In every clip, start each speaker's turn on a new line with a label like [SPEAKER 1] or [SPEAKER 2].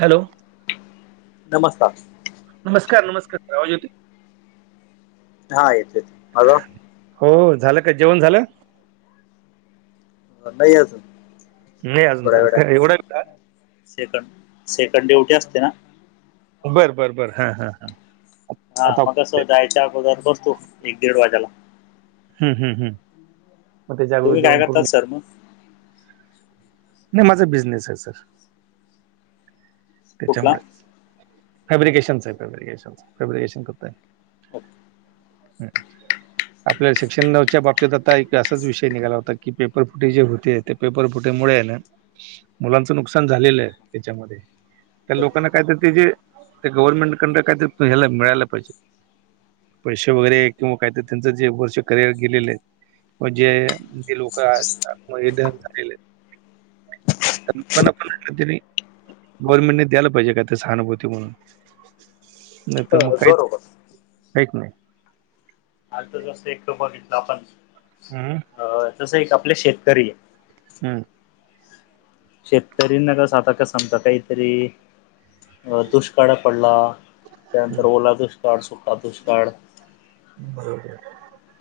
[SPEAKER 1] Hello.
[SPEAKER 2] नमस्कार.
[SPEAKER 1] नमस्कार नमस्कार आवाज येतोय.
[SPEAKER 2] हा येतो येतो हॅलो
[SPEAKER 1] हो झालं का जेवण झालं
[SPEAKER 2] नाही अजून
[SPEAKER 1] नाही अजून
[SPEAKER 2] थोड्या
[SPEAKER 1] झालं का
[SPEAKER 2] वेळाने करु
[SPEAKER 1] एवढा
[SPEAKER 2] सेकंड सेकंड डिवटी असते ना
[SPEAKER 1] बरं बरं बरं हा हा हा
[SPEAKER 2] हा मग कसं जायच्या अगोदर बसतो एक दीड वाजेला
[SPEAKER 1] हम्म हम्म हम्म
[SPEAKER 2] तुम्ही काय करतात सर मग
[SPEAKER 1] नाही माझा बिझनेस आहे सर
[SPEAKER 2] कुठला
[SPEAKER 1] त्याच्यामुळे फॅब्रिकेशनच आहे फॅब्रिकेशन फॅब्रिकेशन करत आहे
[SPEAKER 2] ओके
[SPEAKER 1] हम्म आपल्याला सेक्शन नऊच्या बाबतीत आता एक असाच विषय निघाला होता की पेपर फुटले जे होते ते पेपर फुटेमुळे आहे ना मुलांच नुकसान झालेलं आहे त्याच्यामध्ये त्या लोकांना काहीतरी त्या जे त्या गव्हर्नमेंट कडन काहीतरी ह्याला मिळायला पाहिजे पैसे वगैरे किंवा काहीत त्यांचं जे वर्ष करिअर गेलेले आहेत म्हणजे जे लोक आतमध्ये दर झालेले आहेत कल्पना पण नाही गव्हर्नमेंटने द्यायला पाहिजे काय ते सहानुभूती म्हणून नाही तर मग काहीच
[SPEAKER 2] बरोबर
[SPEAKER 1] काहीच नाही
[SPEAKER 2] आज जसं एकत बघितलं आपण
[SPEAKER 1] हम
[SPEAKER 2] अ तसं एक आपले शेतकरी आहे
[SPEAKER 1] हम्म
[SPEAKER 2] शेतकरीना कस आता का समजा काहीतरी दुष्काळ पडला त्यानंतर
[SPEAKER 1] हम्म.
[SPEAKER 2] ओला दुष्काळ सुखा दुष्काळ
[SPEAKER 1] बरोबर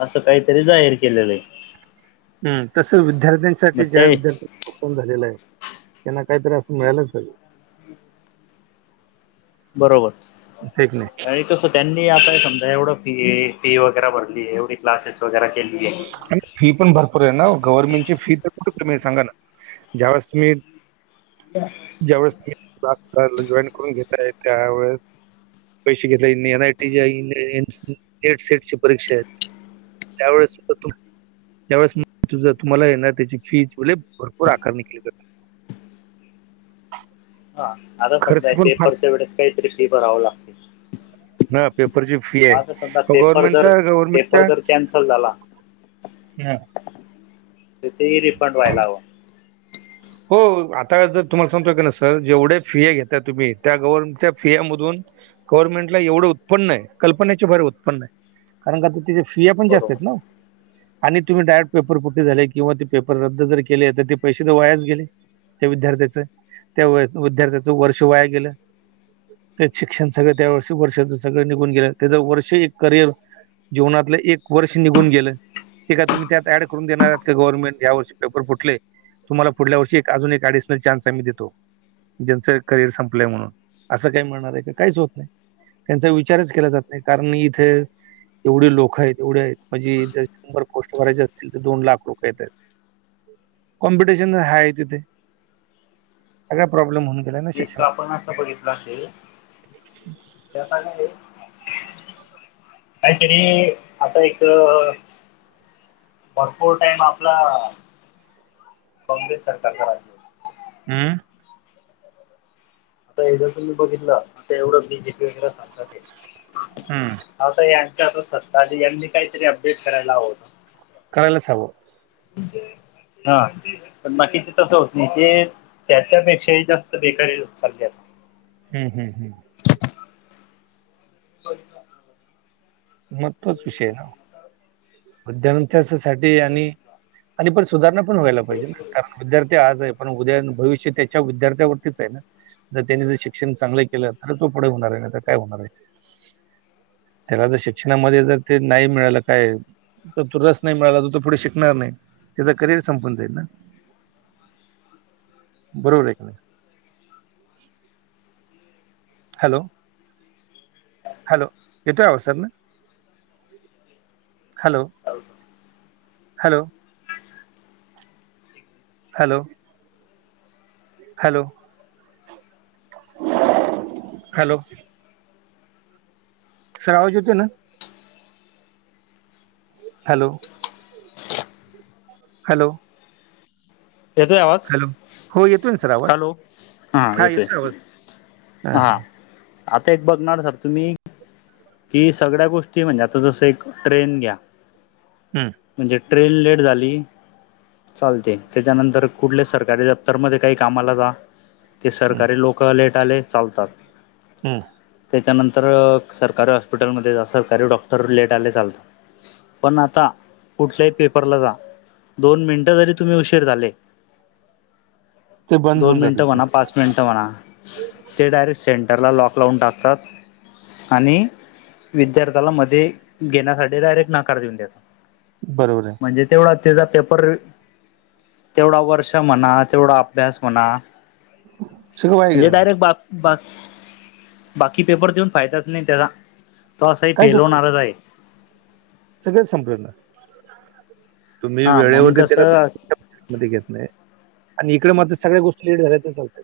[SPEAKER 2] असं काहीतरी जाहीर केलेलं आहे
[SPEAKER 1] हम तस
[SPEAKER 2] मग
[SPEAKER 1] विद्यार्थ्यांसाठी ज्या
[SPEAKER 2] ते
[SPEAKER 1] विद्यार्थ्यांच झालेलं आहे त्यांना काहीतरी असं मिळालंच पाहिजे
[SPEAKER 2] बरोबर
[SPEAKER 1] नाही
[SPEAKER 2] आणि तसं त्यांनी आता समजा एवढं फी फी वगैरे भरली आहे एवढी क्लासेस वगैरे केली आहे
[SPEAKER 1] आणि फी पण भरपूर आहे ना गव्हर्नमेंट ची फी तर कुठे तुम्ही सांगा ना ज्यावेळेस तुम्ही
[SPEAKER 2] ह
[SPEAKER 1] ज्यावेेळेस तुम्ही क्लास जॉईन करून घेताय त्यावेेळेस पैसे घेतला N I T net set च्या परीक्षा आहेत त्यावेळेस त्यावेळेस मग जर तुम्हाला येणार त्याची फी भरपूर आकार निघली जात
[SPEAKER 2] हा आता
[SPEAKER 1] खर्च
[SPEAKER 2] समजा
[SPEAKER 1] पण फार
[SPEAKER 2] पेपरच्या वेळेस काहीतरी फिर भराव लागते
[SPEAKER 1] हा पेपरची फी फी आहे
[SPEAKER 2] आता समजा पेपर जर
[SPEAKER 1] गव्हर्नमेंटचा
[SPEAKER 2] पेपर
[SPEAKER 1] गव्हर्मेंटला
[SPEAKER 2] जर कॅन्सल झाला
[SPEAKER 1] ह
[SPEAKER 2] तिथेही रिफंड व्हायला हवं
[SPEAKER 1] हो आता जर तुम्हाला सांगतोय की ना सर जेवढे फिया घेताय तुम्ही त्या गव्हर्नमेंटच्या फिया मधून गव्हर्नमेंट ला एवढं उत्पन्न आहे कल्पनेच्या भर उत्पन्न आहे कारण का त्याच्यात फिया पण जास्त आहेत. ना
[SPEAKER 2] बरोबर
[SPEAKER 1] आणि तुम्ही डायरेक्ट पेपर फुटी झाले, किंवा ते पेपर रद्द जर केले, तर ते पैसेच तर वायाच त्या विद्यार्थ्याच, त्या विद्यार्थ्याच वर्ष वाया गेलं. त्यात शिक्षण सगळं, त्या वर्षी वर्षाच सगळं निघून गेलं. त्याच वर्ष एक करियर जिवनातलं एक वर्ष निघून गेलं. ते का तुम्ही, त्यात ऍड करून देणार येत का? गव्हर्मेट या वर्षी पेपर फुटले. तुम्हाला पुढल्या वर्षी एक, अजून एक ॲडिशनल चान्स आम्ही देतो. ज्यांचं करिअर संपलंय म्हणून, असं काही म्हणणार आहे का? काहीच होत नाही. त्यांचा विचारच केला जात नाही. कारण इथ एवढे लोकं आहेत. एवढ आहेत म्हणजे जंर शंभर पोस्ट भरायचे असतील, तर दोन लाख लोक येत आहेत. कॉम्पिटिशन हाय तिथे, काय प्रॉब्लेम होईन.
[SPEAKER 2] एकदा आपण असं बघितला असेल, त्याता काय आहे. काहीतरी आता एक भरपूर टाइम, आपला काँग्रेस सरकारचा राहिल.
[SPEAKER 1] हम्म....
[SPEAKER 2] आता हे जर तुम्ही बघितल. आता एवढं मी जे सांगतात ते
[SPEAKER 1] हम्म
[SPEAKER 2] आता, यांच्या हातात सत्ता आणि यांनी काहीतरी अपडेट करायला हवंतं.
[SPEAKER 1] करायलाच हव.
[SPEAKER 2] हा.. पण, बाकीची तसं होत नाही ते त्याच्यापेक्षाही, जास्त बेकारी होत चालली आहे.
[SPEAKER 1] हम्म.. हम्म.. हम्म
[SPEAKER 2] [unintelligible]
[SPEAKER 1] मग, तोच विषय आहे ना. हो त्यांच्यासाठी आणि आणि पण सुधारणा पण व्हायला पाहिजे ना. कारण विद्यार्थी आज आहे, पण उद्या अन भविष्य त्याच्या विद्यार्थ्यावरतीच आहे. ना जर, त्यांनी जर शिक्षण चांगलं केलं, तर तो पुढे होणार आहे ना. तर काय होणार आहे. त्याला, जर शिक्षणामध्ये जर ते नाही मिळालं काय तर, तो रस नाही मिळाला. तो पुढे शिकणार नाही. त्याचा करिअर संपून जाईल ना बरोबर आहे का? नाही. हॅलो.. हॅलो.. येतोय आवाज सर ना hello... hello... hello... hello... hello... sir, आवाज येतोय ना? हॅलो... हॅलो...
[SPEAKER 2] येतोय आवाज
[SPEAKER 1] हॅलो हो येतोय ना सर आवाज
[SPEAKER 2] हॅलो... हा येतोय. हा आता, एक बघणार सर, तुम्ही कि, सगळ्या गोष्टी म्हणजे? आता जसं एक ट्रेन घ्या.
[SPEAKER 1] हम्म...
[SPEAKER 2] म्हणजे, ट्रेन लेट झाली. चालते. त्याच्यानंतर कुठल्या सरकारी दप्तरमध्ये काही कामाला जा. ते
[SPEAKER 1] हम्म,
[SPEAKER 2] सरकारी लोक लेट आले चालतात.
[SPEAKER 1] हम्म.
[SPEAKER 2] त्याच्यानंतर सरकारी हॉस्पिटलमध्ये जा सरकारी डॉक्टर लेट आले चालतात. पण आता कुठल्याही पेपरला जा दोन मिनिटं जरी तुम्ही उशीर झाले.
[SPEAKER 1] ते बंद
[SPEAKER 2] दोन
[SPEAKER 1] होऊन जाते
[SPEAKER 2] मिनिटं
[SPEAKER 1] ते
[SPEAKER 2] म्हणा पाच म्हणतं म्हणा ते डायरेक्ट सेंटरला लॉक लावून टाकतात आणि विद्यार्थ्याला मध्ये घेण्यासाठी डायरेक्ट नाकार देऊन देतो
[SPEAKER 1] बरोबर आहे
[SPEAKER 2] म्हणजे तेवढा त्याचा पेपर तेवढा वर्ष म्हणा तेवढा अभ्यास म्हणा
[SPEAKER 1] सगळं वाया गेलं
[SPEAKER 2] म्हणजे
[SPEAKER 1] ना
[SPEAKER 2] डायरेक्ट बाप बस बाकी पेपर देऊन फायदाच नाही त्याचा तो असाही
[SPEAKER 1] काहीच
[SPEAKER 2] फेल
[SPEAKER 1] उपयोग नाही.
[SPEAKER 2] होणारच आहे.
[SPEAKER 1] सगळंच संपलं ना तुम्ही
[SPEAKER 2] हा म्हणून
[SPEAKER 1] वेळेवरती त्याला
[SPEAKER 2] कसं
[SPEAKER 1] घेत नाही आणि इकडे मात्र सगळ्या गोष्टी लेट झाल्या तर चालत.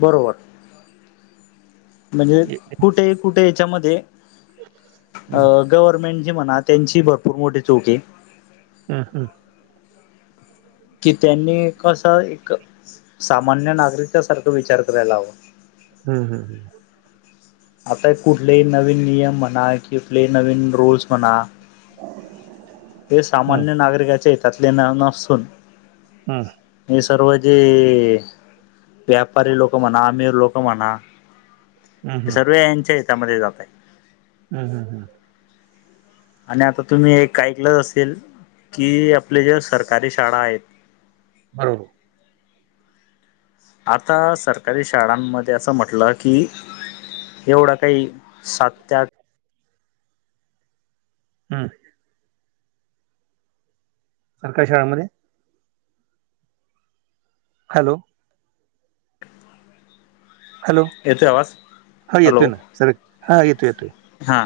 [SPEAKER 2] बरोबर म्हणजे कुठे कुठे याच्यामध्ये अ
[SPEAKER 1] हं,
[SPEAKER 2] गव्हर्नमेंट जी म्हणा त्यांची भरपूर मोठी चूक आहे.
[SPEAKER 1] हम हम
[SPEAKER 2] की त्यांनी कसं एक सामान्य नागरिकसारखं विचार करायला हवां
[SPEAKER 1] हम् हम् हम
[SPEAKER 2] आता कुठलेही नवीन नियम म्हणा कुठले नवीन रूल्स म्हणा हे
[SPEAKER 1] हं, हं,
[SPEAKER 2] सामान्य नागरिकाच्या हतातले न नसून
[SPEAKER 1] हं,
[SPEAKER 2] हे सर्व जे व्यापारी लोक म्हणा आमिर लोक म्हणा
[SPEAKER 1] हं,
[SPEAKER 2] सर्व यांच्या हच्यामध्ये जातय
[SPEAKER 1] हम्म हम् हम्
[SPEAKER 2] आणि आता तुम्ही एक ऐकलं असेल की आपले जे सरकारी शाळा आहेत.
[SPEAKER 1] बरोबर
[SPEAKER 2] आता सरकारी शाळांमध्ये असं म्हटलं की एवढा काही सात ते आठ
[SPEAKER 1] हा सरकारी शाळांमध्ये हॅलो हॅलो
[SPEAKER 2] येतोय आवाज
[SPEAKER 1] हो येतोय
[SPEAKER 2] हॅलो
[SPEAKER 1] ना सर हा येतो येतोय
[SPEAKER 2] हा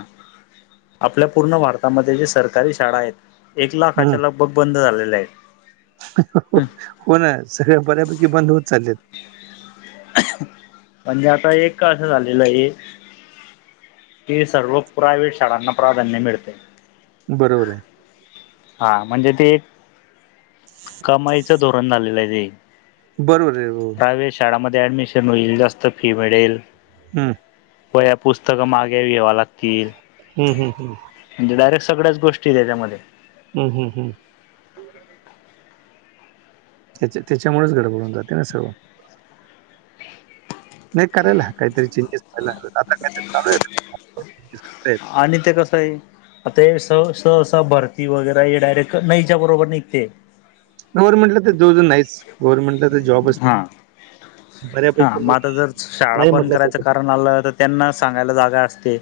[SPEAKER 2] आपल्या पूर्ण भारतामध्ये जे सरकारी शाळा आहेत एक
[SPEAKER 1] हं.
[SPEAKER 2] लाखाच्या ल बघ बंद झालेलं आहे.
[SPEAKER 1] हो ना सगळ्या बऱ्यापैकी बंद होत चाललेत.
[SPEAKER 2] म्हणजे आता एक का असं झालेलं आहे. की सर्व प्रायव्हेट शाळांना प्राधान्य मिळते.
[SPEAKER 1] बरोबर आहे.
[SPEAKER 2] हा म्हणजे ते एक कमाईच धोरण झालेलं आहे ते
[SPEAKER 1] बरोबर आहे.
[SPEAKER 2] प्रायव्हेट शाळामध्ये ऍडमिशन होईल जास्त फी मिळेल.
[SPEAKER 1] हम्म
[SPEAKER 2] वया पुस्तक मागे घ्यावा लागतील.
[SPEAKER 1] हं, हं, हं,
[SPEAKER 2] म्हणे डायरेक्ट सगळ्या गोष्टी आहे त्याच्यामध्ये
[SPEAKER 1] हम हम त्याच्या त्याच्यामुळेच गडबडून जाते ना सर्व नाही करायला ह काहीतरी चेंजेस करायला आता काहीतरी
[SPEAKER 2] आणि ते कसं आहे आता ते स स स वगैरे हे डायरेक्ट इच्या बरोबर निघते
[SPEAKER 1] गव्हर्नमेंटला तर जो जो नाहीच गव्हर्नमेंटला तर जॉबच
[SPEAKER 2] हा.
[SPEAKER 1] नाही.
[SPEAKER 2] हा
[SPEAKER 1] बऱ्यापैकी
[SPEAKER 2] मग आता जर शाळा
[SPEAKER 1] नाही
[SPEAKER 2] बंद करायचं
[SPEAKER 1] म्हटल्यासारखंच आहे.
[SPEAKER 2] कारण आलं तर त्यांना सांगायला जागा असते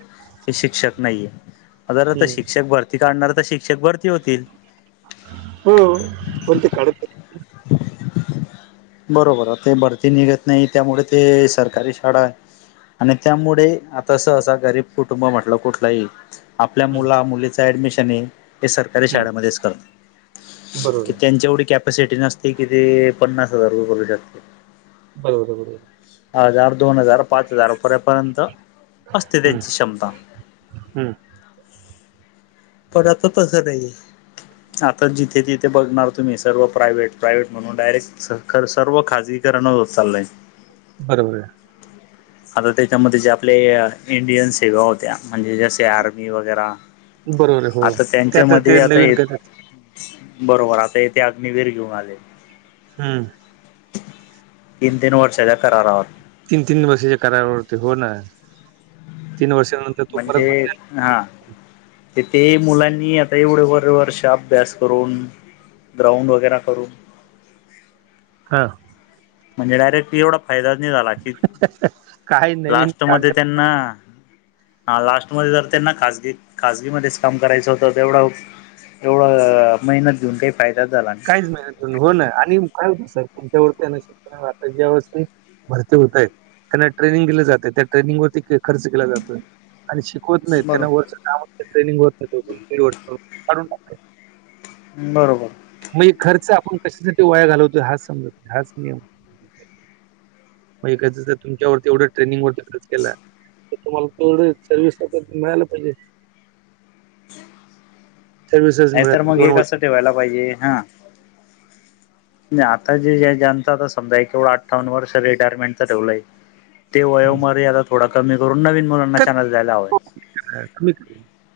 [SPEAKER 2] कि शिक्षक नाहीये जर तर
[SPEAKER 1] हम्म.
[SPEAKER 2] शिक्षक भरती काढणार तर शिक्षक भरती होतील
[SPEAKER 1] हो पण ते काढत नाही.
[SPEAKER 2] बरोबर ते भरती निघत नाही त्यामुळे ते सरकारी शाळा आहे. आणि त्यामुळे आता सहसा गरीब कुटुंब म्हटलं कुठलाही. आपल्या
[SPEAKER 1] हम्म.
[SPEAKER 2] मुला मुलीच ऍडमिशन आहे. हे सरकारी
[SPEAKER 1] हम्म.
[SPEAKER 2] शाळेमध्येच करत
[SPEAKER 1] बरोबर
[SPEAKER 2] कि
[SPEAKER 1] आहे.
[SPEAKER 2] त्यांची एवढी कॅपसिटी नसते कि ते पन्नास. हार ब टते.
[SPEAKER 1] बरोबर आहे बरोबर.
[SPEAKER 2] हजार दोन हजार पाच हजारपेपर्यंत. असते
[SPEAKER 1] आहे. हम्म.
[SPEAKER 2] त्यांची क्षमता.
[SPEAKER 1] हम्म.
[SPEAKER 2] पण आता तसं नाहीे. आता जिथे तिथे बघणार तुम्ही सर्व प्रायव्हेट प्रायव्हेट म्हणून डायरेक्ट. खर सर्व खाासगीकरणा वर चाललंय.
[SPEAKER 1] बरोबर आहे.
[SPEAKER 2] आता त्याच्यामध्ये जे आपले इंडियन सेवा होत्या आणि सीआरपी वगैरे
[SPEAKER 1] आहे बरोबर आहे हो
[SPEAKER 2] आता
[SPEAKER 1] ते
[SPEAKER 2] त्यांच्या मध्ये
[SPEAKER 1] ते
[SPEAKER 2] आता
[SPEAKER 1] नवीन
[SPEAKER 2] य.
[SPEAKER 1] करतात
[SPEAKER 2] बरोबर आता येथे अग्निवीर घेऊन आले.
[SPEAKER 1] हम्म.
[SPEAKER 2] तीन तीन वर्षाच्या करारावर
[SPEAKER 1] तीन तीन वर्षाच्या करारा वरती हो ना तीन वर्षा नंतर
[SPEAKER 2] म्हणजे हा. तिथे मुलांनी आता एवढे बरे वर्ष अभ्यास करून. ग्राउंड वगैरे करून.
[SPEAKER 1] हं
[SPEAKER 2] म्हणजे डायरेक्ट एवढा फायदाच नाही झाला की
[SPEAKER 1] काही नवीन
[SPEAKER 2] लास्ट
[SPEAKER 1] काढ
[SPEAKER 2] मध्ये त्यांना. हा लास्टमध्ये जर त्यांना खजगी खाजगी मध्येच काम करायचं होतं तेवढं एवढं मेहनत घेऊन काही फायदाच झाला. नाही
[SPEAKER 1] काहीच मेहनत घेऊन आणि उकळस होतस तेवढ व्यवस्थित भरती होतय त्यांना ट्रेनिंग दिले जाते त्या ट्रेनिंग वरती खर्च केला जातोय आणि. होत नाही त्यांना
[SPEAKER 2] बरोबर
[SPEAKER 1] वरचं काम होत ट्रेनिंग होत न होती म्हणून काढुन टाकलं
[SPEAKER 2] बरोबर
[SPEAKER 1] मी खर्च आपण कशासाठी वाया घालवतो हाच समजतो हाच नियम. मग एखाद्याच्या तुमच्यावरती एवढं ट्रनिंग वरती खर्च केला. तर तुम्हाला तेवढ सर्विस मिळायला पाहिजे. सर्व्हिसेस
[SPEAKER 2] नाही
[SPEAKER 1] मिळत
[SPEAKER 2] तर मग
[SPEAKER 1] दोन
[SPEAKER 2] हे कसं
[SPEAKER 1] वर्ष
[SPEAKER 2] ठेवायला पाहिजे हा आता जे जनता आता समजा एवढं अठ्ठान्न वर्ष रिटायरमेंटच ठेवलंय. ते वयो मरी आता थोडा कमी करून नवीन मुलांना चॅनल
[SPEAKER 1] [unintelligible]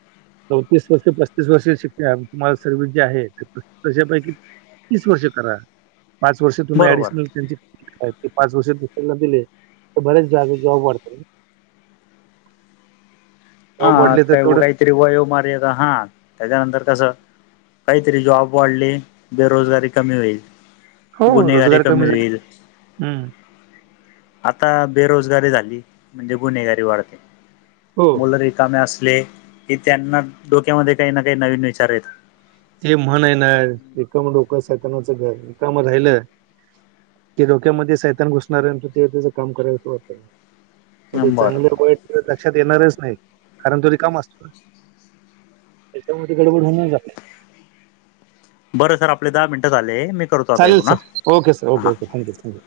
[SPEAKER 1] चौतीस वर्ष पस्तीस वर्ष शिक्ष्या [unintelligible] तुम्हाला [unintelligible] सर्वस जे आहे तशपैकी. तीस वर्ष करा. पाच वर्ष तुम्ही
[SPEAKER 2] बरोबर
[SPEAKER 1] ऍडिशनल त्यांची. का ते पाच वर्ष दुसऱ्यांना दिले तर बऱ्याच जा [inaudible] जॉब वाढते.
[SPEAKER 2] हा
[SPEAKER 1] जॉब वाढले तर
[SPEAKER 2] का
[SPEAKER 1] तेवढं
[SPEAKER 2] काहीतरी वय [unintelligible] मारेत हा त्याच्यानंतर कसं. काहीतरी जॉब वाढले, बेरोजगारी कमी होईल.
[SPEAKER 1] हो
[SPEAKER 2] गुन्हेगारी
[SPEAKER 1] रोजगार
[SPEAKER 2] कमी
[SPEAKER 1] झाले
[SPEAKER 2] होईल.
[SPEAKER 1] हम्म.
[SPEAKER 2] आता बेरोजगारी झाली म्हणजे गुन्हेगारी वाढते.
[SPEAKER 1] हो
[SPEAKER 2] मुलं रिकामे असले की त्यांना डोक्यामध्ये काही ना काही नवीन विचार येतात.
[SPEAKER 1] ते म्हण आहे ना रिकाम डोकं सैतानाच घर रिकाम राहिलं. ते डोक्यामध्ये सैतान घुसणार [unintelligible] ते त्याचं काम करायचं वाटत. ते
[SPEAKER 2] बरं
[SPEAKER 1] चांगले वाईट लक्षात येणारच नाही, कारण तो रिकामा असतो असतो ना. त्याच्यामुळे गडबड होऊन जाते.
[SPEAKER 2] बरं सर आपले दहा मिनटं झाले मी- [unintelligible]
[SPEAKER 1] चालेल सर,
[SPEAKER 2] हा
[SPEAKER 1] ओेके सर ओक
[SPEAKER 2] हा.
[SPEAKER 1] ओके थँ्यू थँक्यू.